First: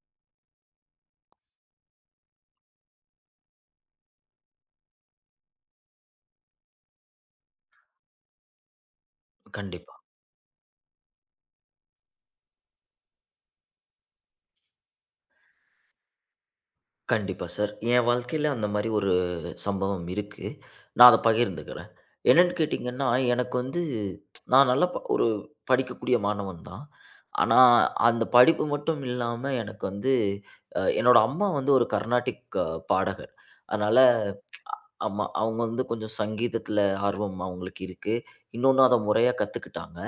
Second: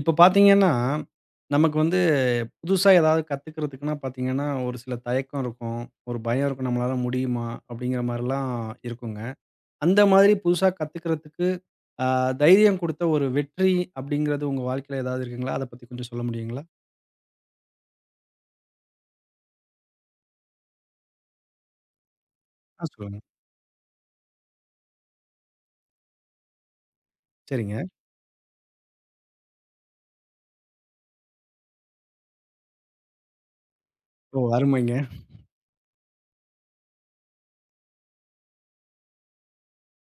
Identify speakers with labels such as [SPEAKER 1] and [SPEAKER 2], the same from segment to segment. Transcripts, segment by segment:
[SPEAKER 1] இப்ப பார்த்தீங்கன்னா, நமக்கு வந்து புதுசா ஏதாவது கத்துக்கிறதுக்குன்னா பார்த்தீங்கன்னா, ஒரு சில தயக்கம் இருக்கும். ஒரு பயம் இருக்கும். நம்மளால முடியுமா? அப்படிங்கிற மாரிலாம் இருக்குங்க.
[SPEAKER 2] கண்டிப்பா,
[SPEAKER 1] அந்த மாதிரி புதுசா கத்துக்கிறதுக்கு அ தைரியம் குடுத்த ஒரு வெற்றி அப்படிங்கிறது உங்க வாழ்க்கையில ஏதாவது இருக்குங்களா? அத பத்தி கொஞ்சம் சொல்ல முடியுங்களா?
[SPEAKER 2] கண்டிப்பா சார். என் வாழ்க்கையில அந்த மாரி ஒரு சம்பவம் இருக்கு. நான் அத பகிர்ந்துக்கிறேன். என்னன்னு
[SPEAKER 1] ஆ,
[SPEAKER 2] கேட்டீங்கன்னா,
[SPEAKER 1] சொல்லுங்க.
[SPEAKER 2] எனக்கு வந்து நான் நல்லா ஒரு படிக்கக்கூடிய மாணவன் தான். ஆனா,
[SPEAKER 1] சரிங்க.
[SPEAKER 2] அந்த படிப்பு மட்டும் இல்லாம எனக்கு வந்து என்னோட அம்மா வந்து ஒரு கர்நாடிக் பாடகர். அதனால
[SPEAKER 1] ஓ! அருமைங்க.
[SPEAKER 2] ஆமா, அவங்க வந்து கொஞ்சம் சங்கீதத்தில ஆர்வம் அவங்களுக்கு இருக்கு. இன்னொன்னு அத முறையா கத்துக்கிட்டாங்க.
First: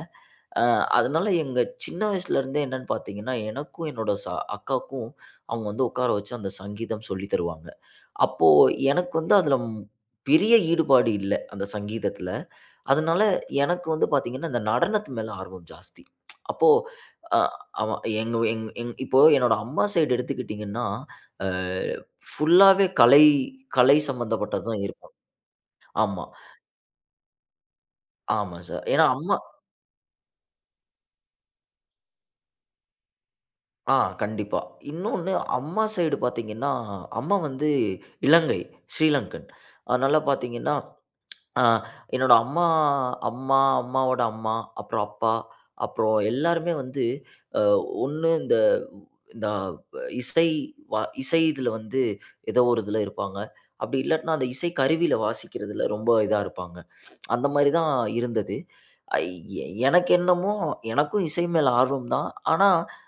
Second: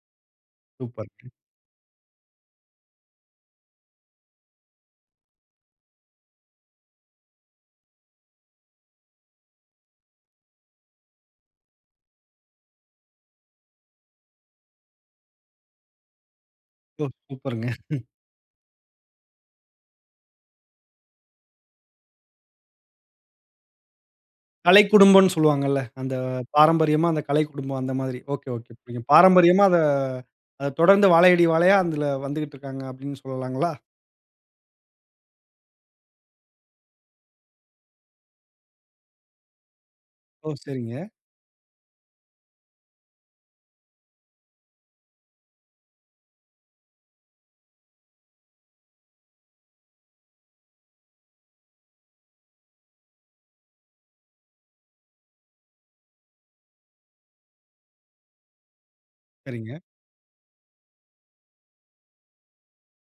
[SPEAKER 2] அ அதனால
[SPEAKER 1] சூப்பர்ங்க.
[SPEAKER 2] எங்க சின்ன வயசுலேருந்தே என்னன்னு பார்த்தீங்கன்னா, எனக்கும் என்னோட அக்காவுக்கும் அவங்க வந்து உட்கார வச்சு அந்த சங்கீதம் சொல்லி தருவாங்க. அப்போ எனக்கு வந்து அதில பெரிய ஈடுபாடு இல்ல, அந்த சங்கீதத்தில. அதனால எனக்கு வந்து பார்த்தீங்கன்னா, இந்த நடனத்து மேல ஆர்வம் ஜாஸ்தி. அப்போ
[SPEAKER 1] ஓ!
[SPEAKER 2] அ
[SPEAKER 1] சூப்பருங்க.
[SPEAKER 2] ஆமா, எங்க எங் எங் இப்போ என்னோட அம்மா சைடு எடுத்துக்கிட்டிங்கன்னா, அ ஃபுல்லாவே கலை கலை சம்மந்தப்பட்டது தான் இருக்கும்.
[SPEAKER 1] கலைக்குடும்பம்ன்னு சொல்லுவாங்கல்ல. அந்த
[SPEAKER 2] ஆமா,
[SPEAKER 1] பாரம்பரியமா அந்த கலைக்குடும்பம் அந்த மாதிரி. ஓகே,
[SPEAKER 2] ஆமா
[SPEAKER 1] ஓகே.
[SPEAKER 2] சார். ஏன்னா
[SPEAKER 1] புரியும்.
[SPEAKER 2] அம்மா
[SPEAKER 1] பாரம்பரியமா அத அத தொடர்ந்து வாழையடி வாழையா அதுல வந்துகிட்டு இருக்காங்க அப்படின்னு சொல்லலாங்களா?
[SPEAKER 2] ஆ, கண்டிப்பா. இன்னொன்னு அம்மா சைடு பார்த்தீங்கன்னா, அம்மா வந்து இலங்கை, ஸ்ரீலங்கன். அதனால
[SPEAKER 1] ஓ!
[SPEAKER 2] பார்த்தீங்கன்னா,
[SPEAKER 1] சரிங்க.
[SPEAKER 2] அ என்னோட அம்மா, அம்மாவோட அம்மா, அப்புறம் அப்பா, அப்புறம் எல்லாருமே வந்து அ ஒண்ணு இந்த இந்த இசை, வ இதுல வந்து ஏதோ ஒரு இதுல இருப்பாங்க. அப்படி இல்லாட்டினா அந்த இசை கருவியில வாசிக்கிறதுல ரொம்ப இதா இருப்பாங்க. அந்த மாரி தான் இருந்தது. அ எ
[SPEAKER 1] சரிங்க.
[SPEAKER 2] எனக்கு என்னமோ, எனக்கும் இசை மேல ஆர்வம் தான். ஆனா,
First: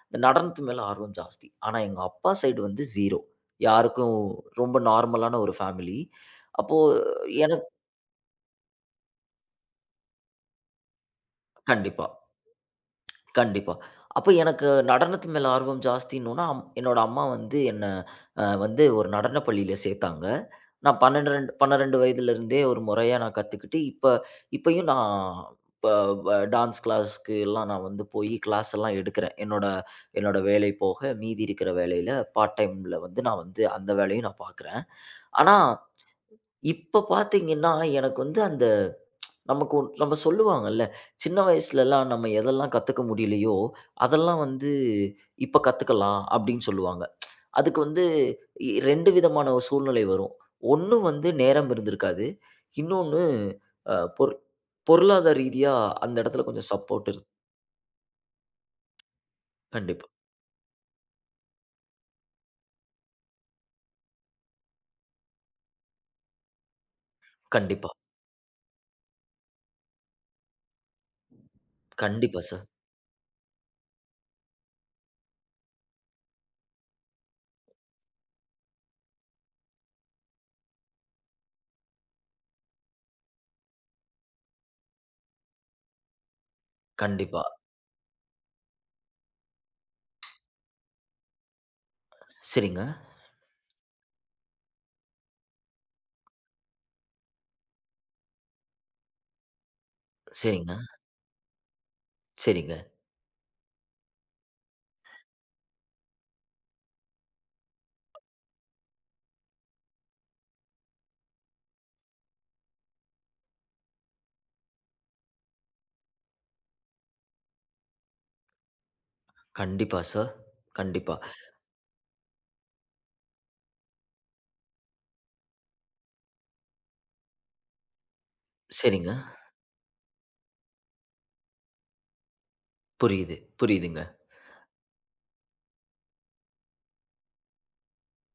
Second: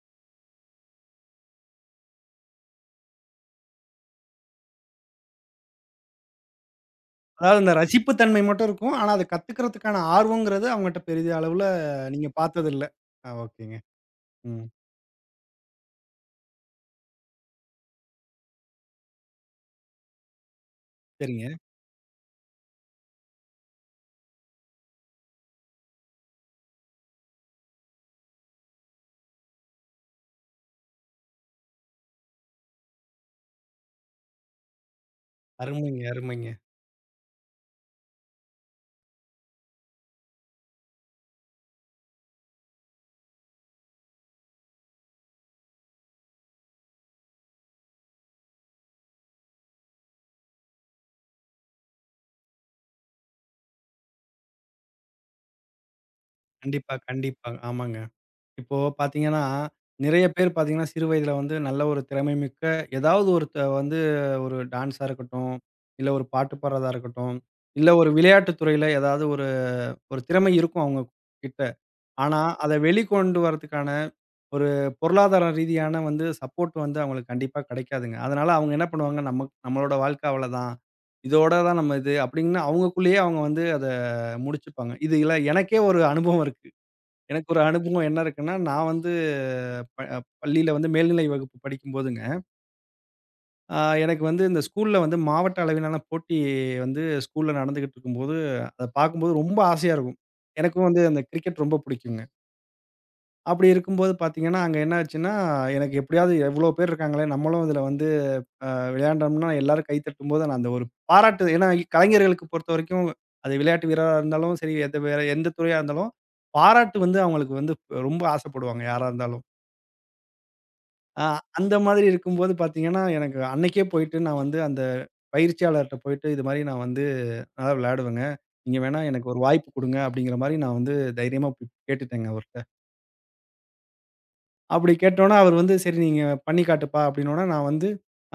[SPEAKER 2] இந்த நடனத்து மேல ஆர்வம் ஜாஸ்தி. ஆனா, எங்க அப்பா சைடு வந்து 0. யாருக்கும் ரொம்ப நார்மலான ஒரு ஃபேமிலி. அப்போ
[SPEAKER 1] அதாவது
[SPEAKER 2] எனக்
[SPEAKER 1] அந்த ரசிப்பு தன்மை மட்டும் இருக்கும். ஆனா, அத கத்துக்கிறதுக்கான ஆர்வம்ங்கிறது அவங்கட்ட பெரிய அளவுல
[SPEAKER 2] கண்டிப்பா.
[SPEAKER 1] நீங்க பார்த்ததில்ல. ஆ,
[SPEAKER 2] கண்டிப்பா.
[SPEAKER 1] ஓகேங்க.
[SPEAKER 2] அப்ப
[SPEAKER 1] ம்.
[SPEAKER 2] எனக்கு நடனத்து மேல ஆர்வம் ஜாஸ்தின்னோன, என்னோட அம்மா வந்து என்ன வந்து ஒரு நடன பள்ளியில சேத்தாங்க. நான்
[SPEAKER 1] சரிங்க.
[SPEAKER 2] 12 12 வயதிலிருந்தே ஒரு முறையா நான் கத்துக்கிட்டு, இப்ப இப்பயும் நான் ப வ டான்ஸ் கிளாஸ்க்கு எல்லாம் நான் வந்து போயி கிளாஸ் எல்லாம் எடுக்கிறேன். என்னோட என்னோட வேலை போக மீதி இருக்கிற வேலையில பார்ட் டைம்ல வந்து நான் வந்து அந்த வேலையும் நான் பார்க்குறேன். ஆனா,
[SPEAKER 1] அருமைங்க, அருமைங்க.
[SPEAKER 2] இப்ப பார்த்தீங்கன்னா, எனக்கு வந்து அந்த நமக்கு நம்ம சொல்லுவாங்கல்ல, சின்ன வயசுலலாம் நம்ம எதெல்லாம் கத்துக்க முடியலையோ, அதெல்லாம் வந்து இப்ப கத்துக்கலாம் அப்படின்னு சொல்லுவாங்க. அதுக்கு வந்து 2 விதமான ஒரு சூழ்நிலை வரும். ஒண்ணு வந்து நேரம் இருந்திருக்காது. இன்னொன்னு அ பொரு பொருளாதார ரீதியா அந்த இடத்துல கொஞ்சம்
[SPEAKER 1] கண்டிப்பா,
[SPEAKER 2] சப்போர்ட் இருக்கு.
[SPEAKER 1] கண்டிப்பா. ஆமாங்க. இப்போ பார்த்தீங்கன்னா,
[SPEAKER 2] கண்டிப்பா,
[SPEAKER 1] நிறைய பேர் பார்த்தீங்கன்னா, சிறு வயதில வந்து நல்ல ஒரு திறமை மிக்க ஏதாவது ஒரு த வந்து ஒரு டான்ஸா இருக்கட்டும், இல்ல ஒரு பாட்டு பாடுறதா இருக்கட்டும், இல்ல
[SPEAKER 2] கண்டிப்பா,
[SPEAKER 1] ஒரு விளையாட்டு துறையில ஏதாவது ஒரு ஒரு திறமை இருக்கும் அவங்க கிட்ட. ஆனா,
[SPEAKER 2] கண்டிப்பா சார்.
[SPEAKER 1] அத வெளிக்கொண்டு வரதுக்கான ஒரு பொருளாதார ரீதியான வந்து சப்போர்ட் வந்து அவங்களுக்கு கண்டிப்பா கிடைக்காதுங்க. அதனால அவங்க என்ன பண்ணுவாங்க, நம்ம நம்மளோட வாழ்க்கை அவ்வளதான். இதோட தான் நம்ம இது அப்படின்னு அவங்களுக்குள்ளேயே அவங்க வந்து அத முடிச்சுப்பாங்க. இது இல்ல எனக்கே ஒரு அனுபவம் இருக்கு.
[SPEAKER 2] கண்டிப்பா.
[SPEAKER 1] எனக்கு ஒரு அனுபவம் என்ன இருக்குன்னா, நான் வந்து ப பள்ளியில வந்து மேல்நிலை வகுப்பு படிக்கும்போதுங்க,
[SPEAKER 2] சரிங்க,
[SPEAKER 1] அ எனக்கு வந்து இந்த ஸ்கூல்ல வந்து மாவட்ட அளவிலான போட்டி வந்து ஸ்கூல்ல நடந்துகிட்டு இருக்கும்போது, அத பார்க்கும்போது ரொம்ப ஆசையா இருக்கும்.
[SPEAKER 2] சரிங்க,
[SPEAKER 1] எனக்கும் வந்து அந்த கிரிக்கெட் ரொம்ப பிடிக்குங்க.
[SPEAKER 2] சரிங்க.
[SPEAKER 1] அப்படி இருக்கும்போது பார்த்தீங்கன்னா, அங்க என்ன ஆச்சுன்னா, எனக்கு எப்படியாவது எவ்வளோ பேர் இருக்காங்களே, நம்மளும் இதில வந்து விளையாண்டோம்னா, எல்லாரும் கை தட்டும்போது, நான் அந்த ஒரு பாராட்டு ஏன்னா கலைஞர்களுக்கு பொறுத்தவரைக்கும், அது விளையாட்டு வீரரா இருந்தாலும் சரி, எந்த வேற எந்த துறையா இருந்தாலும், பாராட்டு வந்து அவங்களுக்கு வந்து ரொம்ப ஆசைப்படுவாங்க, யாரா இருந்தாலும்.
[SPEAKER 2] கண்டிப்பா சார். கண்டிப்பா.
[SPEAKER 1] அ அந்த மாதிரி இருக்கும்போது பார்த்தீங்கன்னா, எனக்கு அன்னைக்கே போயிட்டு நான் வந்து அந்த பயிற்சியாளர்ட்ட போயிட்டு, "இது மாரி நான் வந்து நல்லா விளையாடுவேங்க. நீங்க வேணா
[SPEAKER 2] சரிங்க.
[SPEAKER 1] எனக்கு ஒரு வாய்ப்பு குடுங்க." அப்படிங்கிற மாரி நான் வந்து தைரியமா போய் கேட்டுட்டேங்க அவர்ட்ட.
[SPEAKER 2] புரியுது, புரியுதுங்க.
[SPEAKER 1] அப்படி கேட்டோனே, அவரு வந்து "சரி நீங்க பண்ணி காட்டுப்பா" அப்படின்னோனே, நான் வந்து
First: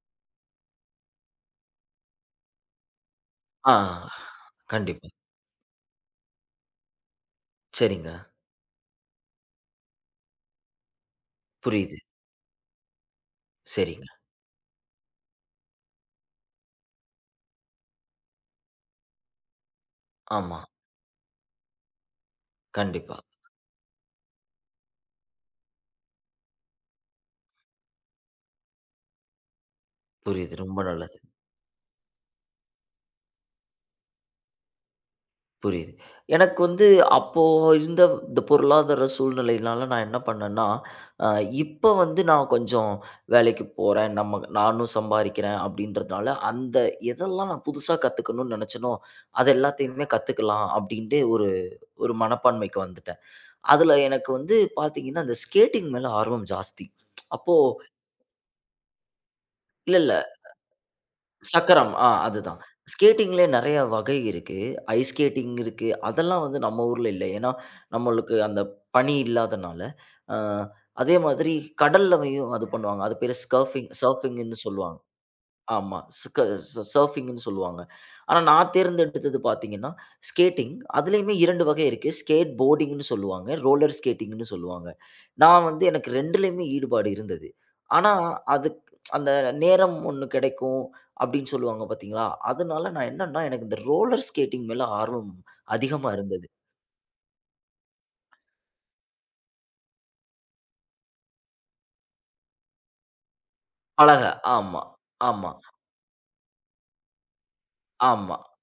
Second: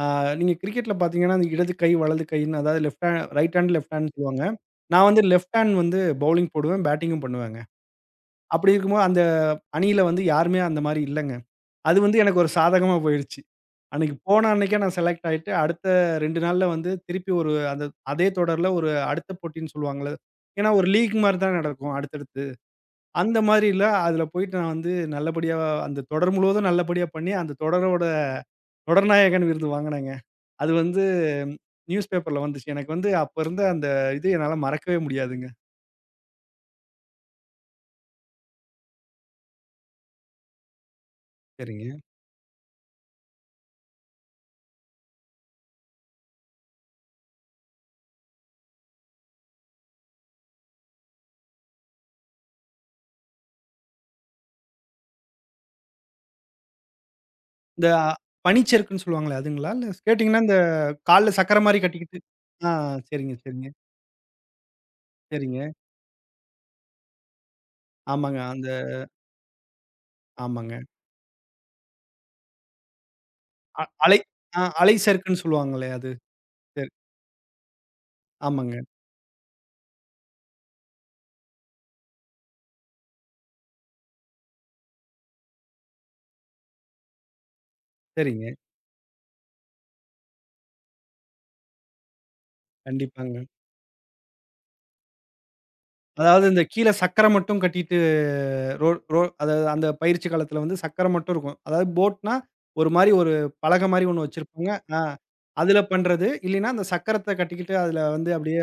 [SPEAKER 1] ஆ நீங்க கிரிக்கெட்ல பார்த்தீங்கன்னா, அந்த இடது கை, வலது கைன்னு அதாவது லெஃப்ட் ஹேண்ட் ரைட் ஹேண்ட்,
[SPEAKER 2] ஆ,
[SPEAKER 1] லெஃப்ட் ஹேண்ட்ன்னு சொல்லுவாங்க. நான்
[SPEAKER 2] கண்டிப்பா.
[SPEAKER 1] வந்து லெஃப்ட் ஹேண்ட் வந்து பவுலிங் போடுவேன், பேட்டிங்கும் பண்ணுவேங்க.
[SPEAKER 2] சரிங்க.
[SPEAKER 1] அப்படி இருக்கும்போது அந்த அணியில வந்து யாருமே அந்த மாரி இல்லங்க. அது
[SPEAKER 2] புரியுது.
[SPEAKER 1] வந்து எனக்கு ஒரு சாதகமா போயிருச்சு.
[SPEAKER 2] சரிங்க.
[SPEAKER 1] அன்னைக்கு போன அன்னைக்கே நான் செலக்ட் ஆயிட்டு, அடுத்த 2 நாள்ல வந்து திருப்பி ஒரு அந்த அதே தொடர்ல ஒரு அடுத்த போட்டின்னு சொல்லுவாங்கல்ல.
[SPEAKER 2] ஆமா.
[SPEAKER 1] ஏன்னா ஒரு லீக் மாரி தான் நடக்கும் அடுத்தடுத்து.
[SPEAKER 2] கண்டிப்பா.
[SPEAKER 1] அந்த மாரில, அதுல போயிட்டு நான் வந்து நல்லபடியா அந்த தொடர் முழுவதும் நல்லபடியா பண்ணி, அந்த தொடரோட தொடர்நாயகன் விருது வாங்குனேங்க.
[SPEAKER 2] புரியுது.
[SPEAKER 1] அது
[SPEAKER 2] ரொம்ப
[SPEAKER 1] வந்து
[SPEAKER 2] நல்லது.
[SPEAKER 1] நியூஸ் பேப்பர்ல வந்துச்சு. எனக்கு வந்து அப்ப இருந்த அந்த இது என்னால மறக்கவே முடியாதுங்க.
[SPEAKER 2] புரியுது. எனக்கு வந்து அப்போ இருந்த இந்த பொருளாதார சூழ்நிலையினால நான் என்ன பண்ணேன்னா, அ
[SPEAKER 1] சரிங்க.
[SPEAKER 2] இப்ப வந்து நான் கொஞ்சம் வேலைக்கு போறேன். நம்ம நானும் சம்பாரிக்கிறேன் அப்டின்றதுனால, அந்த எதெல்லாம் நான் புதுசா கத்துக்கணும்னு நெனச்சேனோ, அது எல்லாத்தையுமே கத்துக்கலாம் அப்டின்ட்டு ஒரு ஒரு மனப்பான்மைக்கு வந்துட்டேன். அதுல எனக்கு வந்து பாத்தீங்கன்னா, இந்த ஸ்கேட்டிங் மேல ஆர்வம் ஜாஸ்தி. அப்போ
[SPEAKER 1] இந்த பனிச்சறுக்குன்னு சொல்லுவாங்களே அதுங்களா? இல்ல
[SPEAKER 2] இல்லல்ல.
[SPEAKER 1] ஸ்கேட்டிங்னா இந்த கால்ல சக்கர மாரி
[SPEAKER 2] சக்கரம். ஆ,
[SPEAKER 1] கட்டிக்கிட்டு
[SPEAKER 2] அதுதான்.
[SPEAKER 1] ஆ, சரிங்க,
[SPEAKER 2] ஸ்கேட்டிங்லயே
[SPEAKER 1] சரிங்க,
[SPEAKER 2] நெறைய வகை இருக்கு. ஐஸ் ஸ்கேட்டிங்
[SPEAKER 1] சரிங்க.
[SPEAKER 2] இருக்கு. அதெல்லாம் வந்து நம்ம ஊர்ல இல்ல. ஏன்னா, நம்மளுக்கு
[SPEAKER 1] ஆமாங்க.
[SPEAKER 2] அந்த
[SPEAKER 1] அந்த
[SPEAKER 2] பனி இல்லாதனால. அ
[SPEAKER 1] ஆமாங்க.
[SPEAKER 2] அதே மாதிரி கடல்லயும் அது பண்ணுவாங்க. அது பேரு
[SPEAKER 1] அ
[SPEAKER 2] ஸ்கர்ஃபிங்
[SPEAKER 1] அலை
[SPEAKER 2] சர்ஃபிங்ன்னு
[SPEAKER 1] அ அலை
[SPEAKER 2] சொல்லுவாங்க.
[SPEAKER 1] சறுக்குன்னு சொல்லுவாங்களே
[SPEAKER 2] ஆமா.
[SPEAKER 1] அது.
[SPEAKER 2] ஸ்க ச
[SPEAKER 1] சரி.
[SPEAKER 2] சர்ஃபிங்குன்னு சொல்லுவாங்க. ஆனா நான்
[SPEAKER 1] ஆமாங்க.
[SPEAKER 2] தேர்ந்தெடுத்தது பார்த்தீங்கன்னா, ஸ்கேட்டிங். அதுலயுமே 2 வகை இருக்கு. ஸ்கேட் போர்டிங்ன்னு சொல்லுவாங்க. ரோலர் ஸ்கேட்டிங்ன்னு சொல்லுவாங்க. நான் வந்து எனக்கு 2லயுமே ஈடுபாடு இருந்தது. ஆனா,
[SPEAKER 1] சரிங்க.
[SPEAKER 2] அதுக் அந்த நேரம் ஒண்ணு கிடைக்கும் அப்படின்னு சொல்லுவாங்க பார்த்தீங்களா? அதனால நான்
[SPEAKER 1] கண்டிப்பாங்க.
[SPEAKER 2] என்னன்னா, எனக்கு இந்த ரோலர் ஸ்கேட்டிங் மேல ஆர்வம் அதிகமா
[SPEAKER 1] அதாவது
[SPEAKER 2] இருந்தது.
[SPEAKER 1] இந்த கீழ சக்கரம் மட்டும் கட்டிட்டு ரோ ரோ அதாவது அந்த பயிற்சி காலத்துல வந்து சக்கரம் மட்டும் இருக்கும். அதாவது போட்னா, ஒரு மாரி ஒரு பலகை மாரி
[SPEAKER 2] பழக.
[SPEAKER 1] ஒண்ணு வச்சிருப்பாங்க.
[SPEAKER 2] ஆமா,
[SPEAKER 1] ஆ,
[SPEAKER 2] ஆமா,
[SPEAKER 1] அதுல பண்றது. இல்லைன்னா, அந்த சக்கரத்த கட்டிக்கிட்டு அதுல வந்து
[SPEAKER 2] ஆமா,
[SPEAKER 1] அப்படியே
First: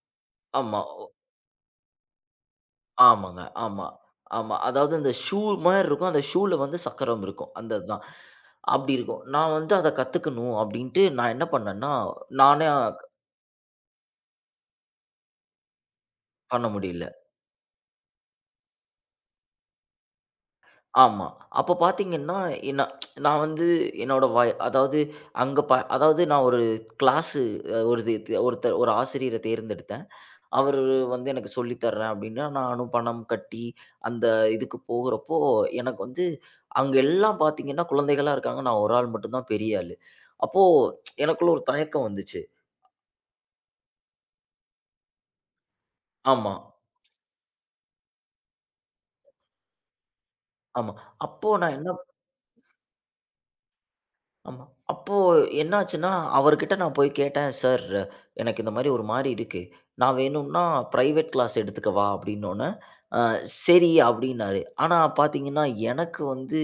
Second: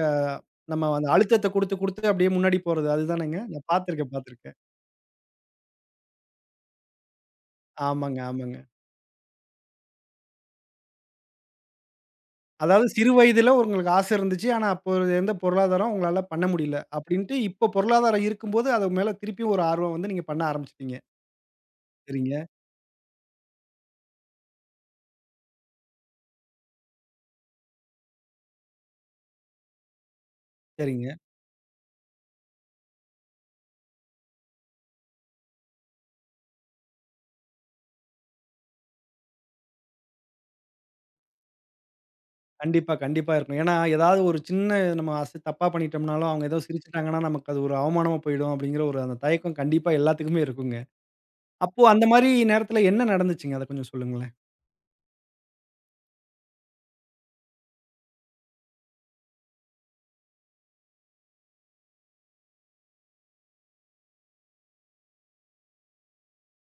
[SPEAKER 2] ஆமா.
[SPEAKER 1] நம்ம அந்த அழுத்தத்த குடுத்து, குடுத்து அப்படியே முன்னாடி போறது. அதுதானேங்க?
[SPEAKER 2] ஆமாங்க.
[SPEAKER 1] நான்
[SPEAKER 2] ஆமா,
[SPEAKER 1] பார்த்துருக்கேன், பார்த்துருக்கேன்.
[SPEAKER 2] ஆமா. அதாவது அந்த ஷூ மாரி இருக்கும். அந்த ஷூல வந்து சக்கரம் இருக்கும். அந்த இதுதான்.
[SPEAKER 1] ஆமாங்க, ஆமாங்க.
[SPEAKER 2] அப்படி இருக்கும். நான் வந்து அத கத்துக்கணும் அப்படின்ட்டு நான் என்ன பண்ணேன்னா, நானே
[SPEAKER 1] அதாவது சிறு வயதில உங்களுக்கு ஆசை இருந்துச்சு. ஆனா, அப்போ இருந்த பொருளாதாரம் உங்களால பண்ண
[SPEAKER 2] பண்ண
[SPEAKER 1] முடியல.
[SPEAKER 2] முடியல.
[SPEAKER 1] அப்படின்ட்டு இப்போ பொருளாதாரம் இருக்கும்போது, அது மேல திருப்பியும் ஒரு ஆர்வம் வந்து நீங்க பண்ண ஆரம்பிச்சுட்டீங்க.
[SPEAKER 2] ஆமா. அப்ப
[SPEAKER 1] சரிங்க,
[SPEAKER 2] பார்த்தீங்கன்னா, என்ன நான் வந்து என்னோட அதாவது அங்க அதாவது நான் ஒரு கிளாஸு ஒரு இது இது- ஒருத்தர் ஒரு ஆசிரியர தேர்ந்தெடுத்தேன். அவரு
[SPEAKER 1] சரிங்க.
[SPEAKER 2] வந்து எனக்கு சொல்லி தர்றேன் அப்படின்னா, நானும் பணம் கட்டி அந்த இதுக்கு போகுறப்போ, எனக்கு வந்து அங்க எல்லாம் பார்த்தீங்கன்னா, குழந்தைகளா இருக்காங்க. நான் ஒரு ஆள் மட்டும் தான் பெரிய ஆளு. அப்போ எனக்குள்ள ஒரு தயக்கம் வந்துச்சு.
[SPEAKER 1] கண்டிப்பா, கண்டிப்பா இருக்கணும். ஏன்னா, ஏதாவது ஒரு சின்ன நம்ம அச தப்பா பண்ணிட்டோம்னாலும், அவங்க
[SPEAKER 2] ஆமா,
[SPEAKER 1] ஏதோ சிரிச்சுட்டாங்கன்னா, நமக்கு அது ஒரு அவமானமா போயிடும் அப்படிங்கிற ஒரு அந்த தயக்கம் கண்டிப்பா எல்லாத்துக்குமே இருக்குங்க.
[SPEAKER 2] ஆமா. அப்போ நான்
[SPEAKER 1] அப்போ
[SPEAKER 2] என்ன
[SPEAKER 1] அந்த மாரி நேரத்துல என்ன நடந்துச்சுங்க? அத கொஞ்சம் சொல்லுங்களேன்.
[SPEAKER 2] ஆமா. அப்போ என்னாச்சுன்னா, அவர்கிட்ட நான் போய் கேட்டேன், "சார், எனக்கு இந்த மாரி ஒரு மாரி இருக்கு. நான் வேணும்னா பிரைவேட் கிளாஸ் எடுத்துக்கவா?" அப்படின்னோன, "சரி" அப்டின்னாரு. ஆனா பாத்தீங்கன்னா, எனக்கு வந்து,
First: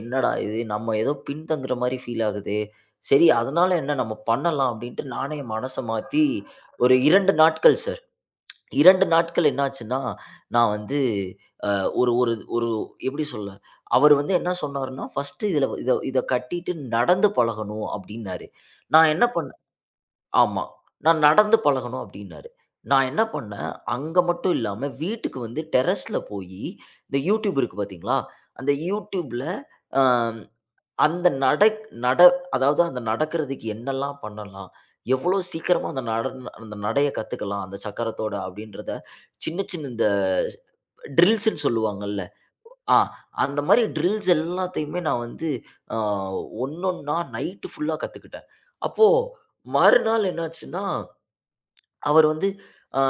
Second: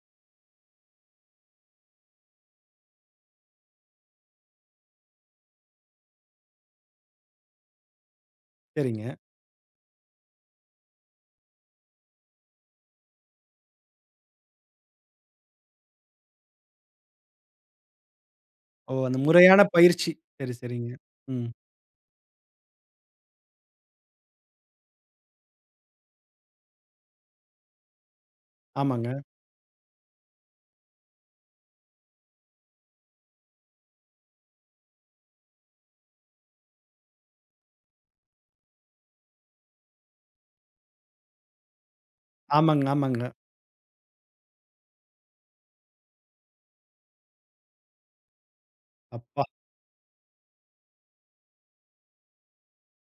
[SPEAKER 2] "என்னடா இது! நம்ம ஏதோ பின்தங்குற மாரி ஃபீல் ஆகுதே! சரி அதனால என்ன நம்ம பண்ணலாம்" அப்டின்ட்டு நானே மனச மாத்தி ஒரு 2 நாட்கள் சார். 2
[SPEAKER 1] சரிங்க.
[SPEAKER 2] நாட்கள் என்னாச்சுன்னா, நான் வந்து ஒரு ஒரு ஒரு எப்டி சொல்ல? அவரு வந்து என்ன சொன்னாருன்னா, "ஃபர்ஸ்ட்டு இதுல இத இத கட்டிட்டு நடந்து பழகணும்" அப்டின்னாரு.
[SPEAKER 1] ஓ!
[SPEAKER 2] நான்
[SPEAKER 1] அந்த
[SPEAKER 2] என்ன பண்ணேன்.
[SPEAKER 1] முறையான பயிற்சி. சரி,
[SPEAKER 2] ஆமா.
[SPEAKER 1] சரிங்க.
[SPEAKER 2] நான்
[SPEAKER 1] ம்.
[SPEAKER 2] நடந்து பழகணும் அப்டின்னாரு. நான் என்ன பண்ணேன், அங்க மட்டும் இல்லாம வீட்டுக்கு வந்து டெர்ரஸ்ல போயி, இந்த YouTube இருக்கு பாத்தீங்களா? அந்த
[SPEAKER 1] ஆமாங்க.
[SPEAKER 2] YouTubeல அ அந்த நடக் நட அதாவது அந்த நடக்கிறதுக்கு என்னலாம் பண்ணலாம்? எவ்ளோ சீக்கிரமா அந்த நடைய கத்துக்கலாம், அந்த சக்கரத்தோட அப்டின்றத சின்ன சின்ன இந்த ட்ரில்ஸ்ன்னு சொல்லுவாங்கல்ல.
[SPEAKER 1] ஆமாங்க,
[SPEAKER 2] ஆ,
[SPEAKER 1] ஆமாங்க.
[SPEAKER 2] அந்த மாரி ட்ரில்ஸ் எல்லாத்தையுமே நான் வந்து அ ஒண்ணொன்னா நைட்டு ஃபுல்லா கத்துக்கிட்டேன். அப்போ
[SPEAKER 1] அப்பா!
[SPEAKER 2] மறுநாள் என்னாச்சுன்னா அவர் வந்து அ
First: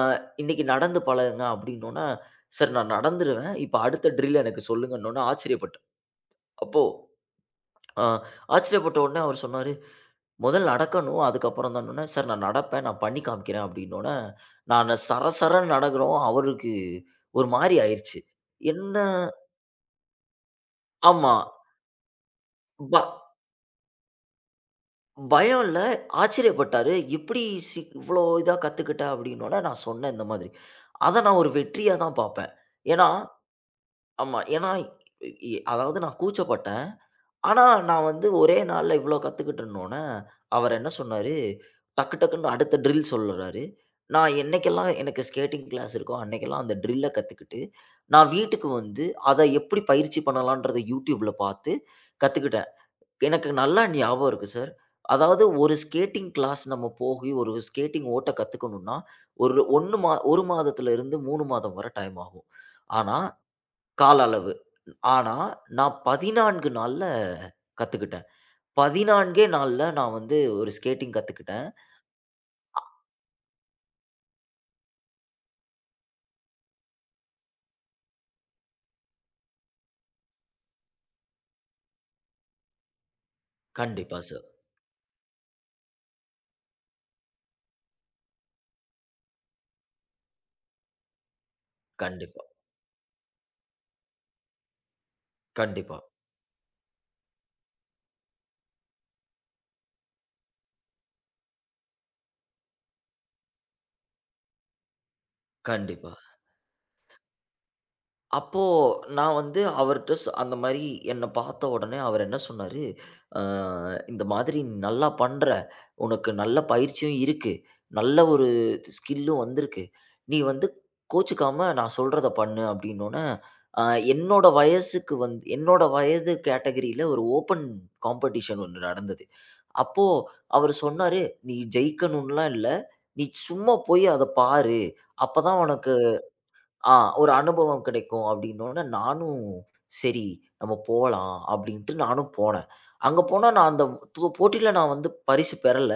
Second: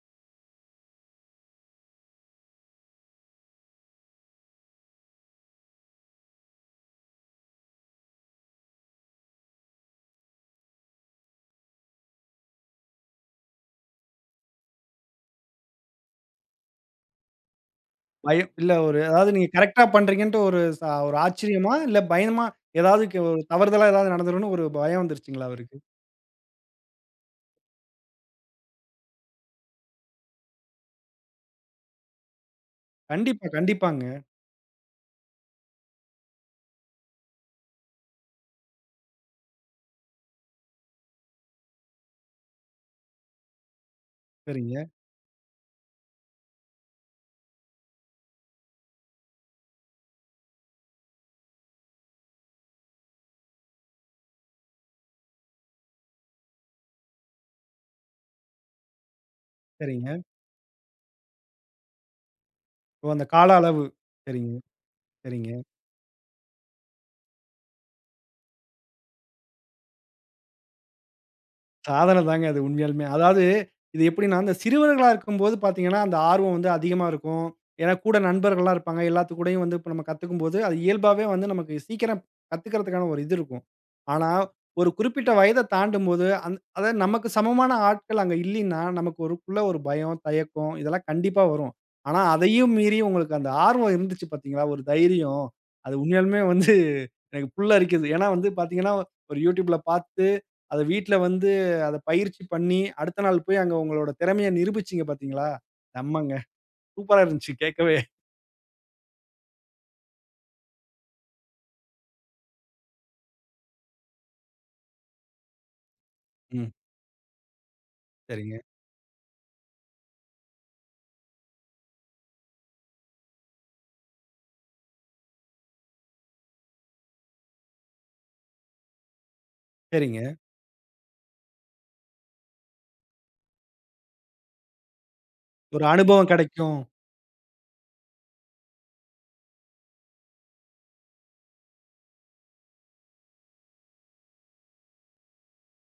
[SPEAKER 2] "இன்னைக்கு நடந்து பழகுங்க" அப்படின்னோன, "சரி நான் நடந்துருவேன். இப்ப அடுத்த ட்ரில் எனக்கு சொல்லுங்கன்னோன" ஆச்சரியப்பட்டேன். அப்போ அ ஆச்சரியப்பட்ட உடனே அவர் சொன்னாரு, "முதல்ல நடக்கணும். அதுக்கப்புறம் தான்னோன" "சார் நான் நடப்பேன். நான் பண்ணி காமிக்கிறேன்" அப்படின்னோன, நானு சரசரன்னு நடக்குறோம். அவருக்கு ஒரு மாரி ஆயிருச்சு.
[SPEAKER 1] பயம் இல்ல
[SPEAKER 2] என்ன
[SPEAKER 1] ஒரு அதாவது நீங்க கரெக்ட்டா பண்றீங்கன்ட்டு ஒரு ச ஒரு
[SPEAKER 2] ஆமா.
[SPEAKER 1] ஆச்சரியமா? இல்ல பயமா?
[SPEAKER 2] ப
[SPEAKER 1] ஏதாவது க ஒரு தவறுதலா ஏதாவது நடந்துரும்னு ஒரு பயம் வந்துருச்சுங்களா
[SPEAKER 2] பயம்
[SPEAKER 1] அவருக்கு?
[SPEAKER 2] இல்ல. ஆச்சரியப்பட்டாரு. "எப்படி இவ்வளோ இதா கத்துக்கிட்ட?" அப்படின்னோன, நான் சொன்னேன் இந்த மாதிரி. அத நான் ஒரு வெற்றியா தான் பார்ப்பேன். ஏன்னா
[SPEAKER 1] கண்டிப்பா, கண்டிப்பாங்க.
[SPEAKER 2] ஆமா. ஏன்னா, அதாவது நான் கூச்சப்பட்டேன். ஆனா, நான் வந்து ஒரே நாள்ல இவ்ளோ கத்துக்கிட்டுருந்தோன, அவர் என்ன சொன்னாரு, டக்கு டக்குன்னு அடுத்த ட்ரில் சொல்றாரு. நான்
[SPEAKER 1] சரிங்க,
[SPEAKER 2] என்னைக்கெல்லாம் எனக்கு ஸ்கேட்டிங் கிளாஸ் இருக்கோ, அன்னைக்கெல்லாம் அந்த ட்ரில்ல கத்துக்கிட்டு, நான் வீட்டுக்கு வந்து அத எப்படி பயிற்சி பண்ணலான்றத YouTubeல பாத்து கத்துக்கிட்டேன். எனக்கு நல்லா ஞாபகம் இருக்கு சார். அதாவது ஒரு ஸ்கேட்டிங் கிளாஸ் நம்ம போகி ஒரு ஸ்கேட்டிங் ஓட்ட கத்துக்கணும்னா, ஒரு 1
[SPEAKER 1] சரிங்க.
[SPEAKER 2] 1 மாதத்துல இருந்து 3 மாதம் வரை டைம் ஆகும்.
[SPEAKER 1] ஓ!
[SPEAKER 2] ஆனா
[SPEAKER 1] அந்த கால அளவு.
[SPEAKER 2] கால அளவு.
[SPEAKER 1] சரிங்க,
[SPEAKER 2] ஆனா,
[SPEAKER 1] சரிங்க.
[SPEAKER 2] நான் 14 நாள்ல கத்துக்கிட்டேன். 14 நாள்ல நான் வந்து ஒரு ஸ்கேட்டிங் கத்துக்கிட்டேன்.
[SPEAKER 1] சாதனை தாங்க அது உண்மையாலுமே. அதாவது இது எப்படின்னா, அந்த சிறுவர்களா இருக்கும்போது பார்த்தீங்கன்னா, அந்த ஆர்வம் வந்து அதிகமா இருக்கும். ஏன்னா கூட நண்பர்கள்லாம் இருப்பாங்க. எல்லாத்து கூடயும் வந்து இப்ப நம்ம கத்துக்கும்போது, அது இயல்பாவே வந்து நமக்கு சீக்கிரம் கத்துக்கிறதுக்கான ஒரு இது இருக்கும்.
[SPEAKER 2] கண்டிப்பா
[SPEAKER 1] ஆனா,
[SPEAKER 2] சார்.
[SPEAKER 1] ஒரு குறிப்பிட்ட வயத தாண்டும்போது, அந் அதாவது நமக்கு சமமான ஆட்கள் அங்க இல்லைன்னா, நமக்கு ஒருக்குள்ள ஒரு பயம், தயக்கம் இதெல்லாம் கண்டிப்பா வரும். ஆனா,
[SPEAKER 2] கண்டிப்பா,
[SPEAKER 1] அதையும் மீறி உங்களுக்கு அந்த ஆர்வம் இருந்துச்சு பார்த்தீங்களா? ஒரு தைரியம். அது
[SPEAKER 2] கண்டிப்பா,
[SPEAKER 1] உண்மையாலுமே வந்து எனக்கு புல்லரிக்குது. ஏன்னா வந்து பார்த்தீங்கன்னா, ஒரு YouTubeல பார்த்து, அத வீட்ல வந்து அத பயிற்சி பண்ணி, அடுத்த நாள் போய் அங்க உங்களோட திறமைய நிரூபிச்சீங்க பாத்தீங்களா?
[SPEAKER 2] கண்டிப்பா.
[SPEAKER 1] செம்மங்க. சூப்பரா இருந்துச்சு கேட்கவே.
[SPEAKER 2] அப்போ நான் வந்து அவர்ட்ட அந்த மாரி என்ன பார்த்த உடனே அவர் என்ன சொன்னாரு, "அ இந்த மாதிரி நீ நல்லா பண்ற. உனக்கு நல்ல
[SPEAKER 1] ம்.
[SPEAKER 2] பயிற்சியும் இருக்கு. நல்ல ஒரு
[SPEAKER 1] சரிங்க,
[SPEAKER 2] ஸ்கில்லும் வந்திருக்கு. நீ வந்து கோச்சுக்காம நான் சொல்றத பண்ணு." அப்படின்னோன, அ என்னோட வயசுக்கு வந்து என்னோட வயது கேட்டகரியில ஒரு ஓப்பன் காம்படிஷன் ஒண்ணு நடந்தது. அப்போ
[SPEAKER 1] சரிங்க.
[SPEAKER 2] அவரு சொன்னாரு, "நீ ஜெயிக்கணும்லாம் இல்ல. நீ சும்மா போய் அத பாரு. அப்பதான்
[SPEAKER 1] ஒரு
[SPEAKER 2] உனக்கு
[SPEAKER 1] அனுபவம் கெடைக்கும்.
[SPEAKER 2] ஆ, ஒரு அனுபவம் கிடைக்கும் அப்படின்னோன, நானும் சரி, நம்ம போலாம் அப்படின்ட்டு நானும் போனேன். அங்க போனா நான் அந்த போட்டியில நான் வந்து பரிசு பெறல.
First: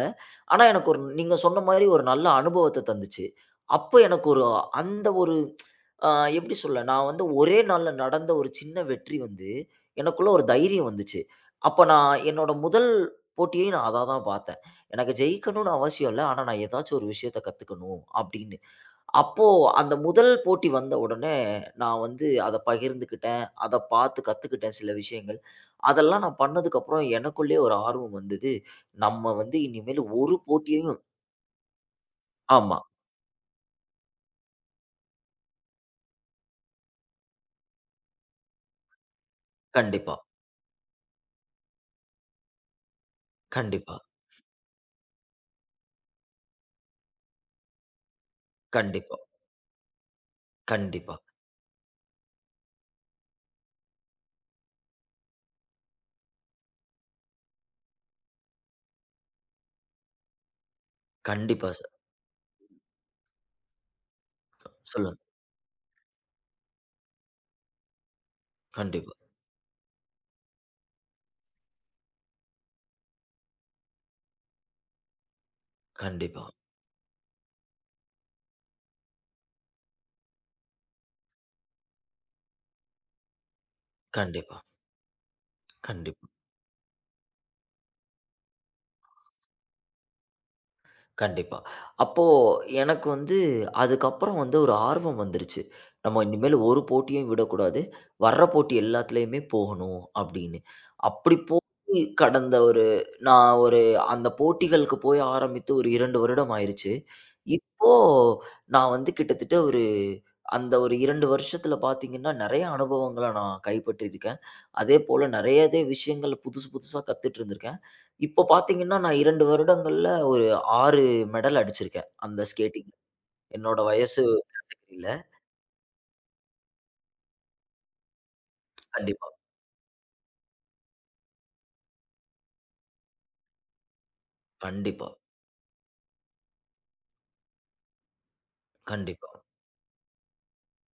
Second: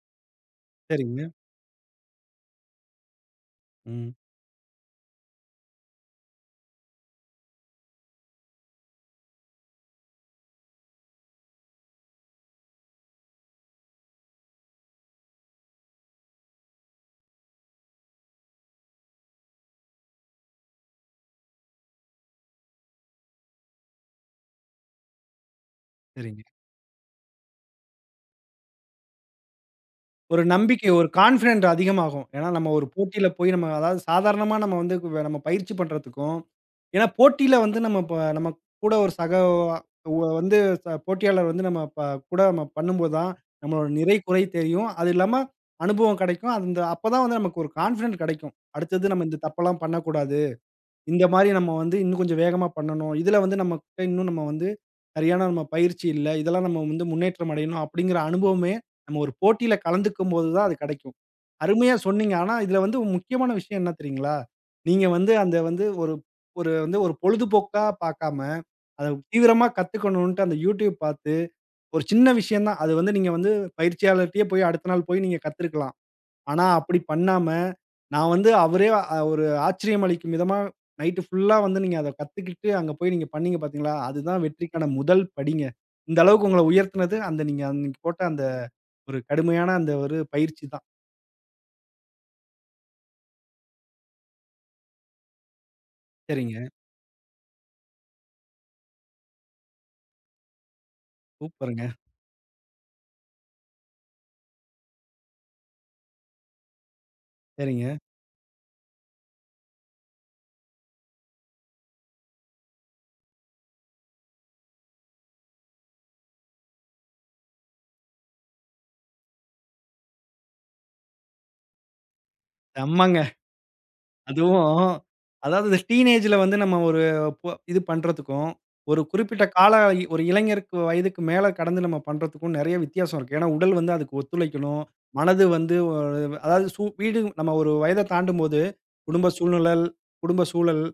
[SPEAKER 2] ஆனா எனக்கு ஒரு
[SPEAKER 1] சரிங்க.
[SPEAKER 2] நீங்க சொன்ன மாரி ஒரு நல்ல அனுபவத்த தந்துச்சு. அப்ப
[SPEAKER 1] ம்.
[SPEAKER 2] எனக்கு ஒரு அந்த ஒரு அ எப்படி சொல்ல, நான் வந்து ஒரே நாள்ல நடந்த ஒரு சின்ன வெற்றி வந்து எனக்குள்ள ஒரு தைரியம் வந்துச்சு. அப்ப நான் என்னோட முதல் போட்டியை நான் அதா தான் பார்த்தேன். எனக்கு ஜெயிக்கணும்னு அவசியம் இல்ல. ஆனா நான் ஏதாச்சும் ஒரு விஷயத்த கத்துக்கணும் அப்படின்னு. அப்போ அந்த முதல் போட்டி வந்த உடனே, நான் வந்து அத பகிர்ந்துக்கிட்டேன். அத பார்த்து கத்துக்கிட்டேன் சில விஷயங்கள். அதெல்லாம் நான்
[SPEAKER 1] சரிங்க.
[SPEAKER 2] பண்ணதுக்கப்புறம் எனக்குள்ளேயே ஒரு ஆர்வம் வந்தது. நம்ம வந்து இனிமேல் ஒரு
[SPEAKER 1] ஒரு நம்பிக்கை,
[SPEAKER 2] போட்டியையும்
[SPEAKER 1] ஒரு கான்ஃபிடென்ட் அதிகமாகும். ஏன்னா, நம்ம
[SPEAKER 2] ஆமா.
[SPEAKER 1] ஒரு போட்டியில போய் நம்ம அதாவது சாதாரணமா நம்ம வந்து கு- நம்ம பயிற்சி பண்றதுக்கும், ஏன்னா போட்டியில வந்து நம்ம இப்ப நம்ம கூட ஒரு சக
[SPEAKER 2] கண்டிப்பா,
[SPEAKER 1] வ வந்து ச போட்டியாளர் வந்து நம்ம ப கூட நம்ம பண்ணும்போது தான் நம்மளோட
[SPEAKER 2] கண்டிப்பா,
[SPEAKER 1] நிறை, குறை தெரியும். அது இல்லாம அனுபவம் கெடைக்கும். அந்த அப்பதான் வந்து நமக்கு ஒரு கான்ஃபிடென்ட் கெடைக்கும். அடுத்தது
[SPEAKER 2] கண்டிப்பா,
[SPEAKER 1] நம்ம இந்த தப்பெல்லாம் பண்ணக்கூடாது.
[SPEAKER 2] கண்டிப்பா,
[SPEAKER 1] இந்த மாரி நம்ம வந்து இன்னும் கொஞ்சம் வேகமா பண்ணணும். இதுல வந்து நம்மகிட்ட இன்னும் நம்ம வந்து சரியான நம்ம பயிற்சி இல்ல. இதெல்லாம் நம்ம வந்து முன்னேற்றம் அடையணும் அப்படிங்கிற அனுபவமே நம்ம ஒரு போட்டியில கலந்துக்கும்போது தான் அது கெடைக்கும்.
[SPEAKER 2] கண்டிப்பா சார்.
[SPEAKER 1] அருமையா சொன்னீங்க. ஆனா இதுல வந்து ஒரு முக்கியமான விஷயம் என்ன தெரியுங்களா? நீங்க
[SPEAKER 2] சொல்லுங்க.
[SPEAKER 1] வந்து அந்த வந்து ஒரு ஒரு வந்து ஒரு பொழுதுபோக்கா பார்க்காம, அத
[SPEAKER 2] கண்டிப்பா,
[SPEAKER 1] தீவிரமா கத்துக்கணுன்ட்டு அந்த YouTube பார்த்து ஒரு சின்ன விஷயம் தான். அது வந்து நீங்க வந்து பயிற்சியாளர்ட்டயே போய் அடுத்த நாள் போய் நீங்க கத்துருக்கலாம்.
[SPEAKER 2] கண்டிப்பா,
[SPEAKER 1] ஆனா, அப்படி பண்ணாம, நான் வந்து அவரே ஒரு ஆச்சரியம் அளிக்கும் விதமா, நைட்டு ஃபுல்லா வந்து நீங்க அத கத்துக்கிட்டு, அங்க போய் நீங்க பண்ணீங்க பார்த்தீங்களா? அதுதான்
[SPEAKER 2] கண்டிப்பா,
[SPEAKER 1] வெற்றிக்கான முதல் படிங்க. இந்த
[SPEAKER 2] கண்டிப்பா.
[SPEAKER 1] அளவுக்கு உங்கள உயர்த்துனது, அந்த நீங்க அன்னைக்கு போட்ட அந்த ஒரு கடுமையான அந்த ஒரு பயிற்சி தான்.
[SPEAKER 2] கண்டிப்பா. அப்போ எனக்கு வந்து அதுக்கப்புறம் வந்து ஒரு ஆர்வம் வந்துருச்சு. நம்ம
[SPEAKER 1] சரிங்க.
[SPEAKER 2] இனிமேல் ஒரு போட்டியும் விடக்கூடாது. வர்ற போட்டி எல்லாத்துலயுமே போகணும் அப்படின்னு. அப்படி
[SPEAKER 1] சூப்பருங்க.
[SPEAKER 2] போய் கடந்த ஒரு நான் ஒரு அந்த போட்டிகளுக்கு போய் ஆரம்பித்து ஒரு 2 வருடம் ஆயிருச்சு. இப்போ
[SPEAKER 1] சரிங்க.
[SPEAKER 2] நான் வந்து கிட்டத்தட்ட ஒரு அந்த ஒரு 2 வருஷத்துல பார்த்தீங்கன்னா, நெறைய அனுபவங்கள நான் கைப்பற்றியிருக்கேன். அதேபோல நெறையவே விஷயங்கள் புதுசு புதுசா கத்துட்டு இருந்திருக்கேன். இப்போ பார்த்தீங்கன்னா, நான் 2 வருடங்கள்ல ஒரு 6 மெடல் அடிச்சிருக்கேன். அந்த ஸ்கேட்டிங்
[SPEAKER 1] செம்மங்க.
[SPEAKER 2] என்னோட வயசு
[SPEAKER 1] அதுவும்
[SPEAKER 2] கேட்டகரில.
[SPEAKER 1] அதாவது இந்த டீனேஜ்ல வந்து நம்ம ஒரு பொ இது பண்றதுக்கும், ஒரு
[SPEAKER 2] கண்டிப்பா,
[SPEAKER 1] குறிப்பிட்ட கால இ- ஒரு இளைஞருக்கு வயதுக்கு மேல கடந்து நம்ம பண்றதுக்கும் நெறைய வித்தியாசம் இருக்கு. ஏன்னா, உடல் வந்து அதுக்கு ஒத்துழைக்கணும்.
[SPEAKER 2] கண்டிப்பா,
[SPEAKER 1] மனது வந்து ஒ அதாவது சு வீடு நம்ம ஒரு வயத தாண்டும்போது, குடும்ப
[SPEAKER 2] கண்டிப்பா,
[SPEAKER 1] சூழ்நிழல் குடும்ப சூழல்,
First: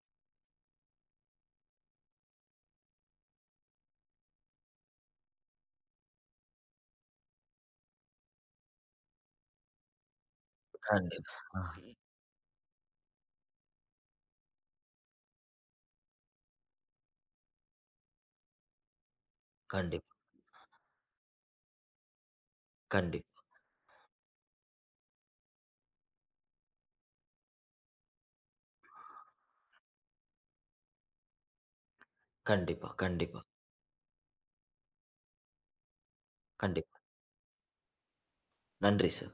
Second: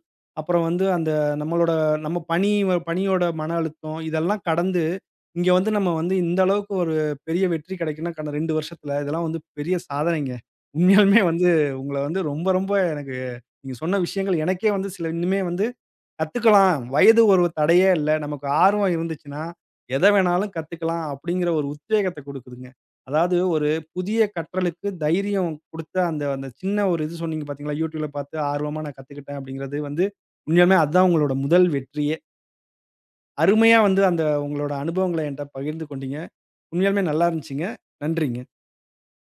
[SPEAKER 1] அப்புறம் வந்து அந்த நம்மளோட நம்ம பணி பணியோட மன அழுத்தம் இதெல்லாம் கடந்து, இங்க வந்து நம்ம வந்து இந்த அளவுக்கு ஒரு பெரிய வெற்றி கிடைக்கும்னா, கடந்த 2 வருஷத்துல இதெல்லாம் வந்து பெரிய சாதனைங்க. உண்மையாலுமே
[SPEAKER 2] கண்டிப்பா,
[SPEAKER 1] வந்து
[SPEAKER 2] ஆ,
[SPEAKER 1] உங்கள வந்து ரொம்ப ரொம்ப எனக்கு நீங்க சொன்ன விஷயங்கள் எனக்கே வந்து சில இன்னுமே வந்து கத்துக்கலாம். வயது ஒரு தடையே இல்ல. நமக்கு ஆர்வம் இருந்துச்சுன்னா, எத
[SPEAKER 2] கண்டிப்பா,
[SPEAKER 1] வேணாலும் கத்துக்கலாம் அப்படிங்கிற ஒரு உத்வேகத்த குடுக்குதுங்க.
[SPEAKER 2] கண்டிப்பா,
[SPEAKER 1] அதாவது ஒரு புதிய கற்றலுக்கு தைரியம் குடுத்த அந்த அந்த சின்ன ஒரு இது சொன்னீங்க பார்த்தீங்களா? YouTubeல பார்த்து ஆர்வமா நான் கத்துக்கிட்டேன் அப்படிங்கிறது வந்து, உண்மையாலுமே அதான் உங்களோட முதல் வெற்றியே.
[SPEAKER 2] கண்டிப்பா, கண்டிப்பா,
[SPEAKER 1] அருமையா வந்து அந்த உங்களோட அனுபவங்கள என்ட்ட பகிர்ந்து கொண்டீங்க.
[SPEAKER 2] கண்டிப்பா.
[SPEAKER 1] உண்மையாலுமே நல்லா இருந்துச்சுங்க. நன்றிங்க.
[SPEAKER 2] நன்றி சார்.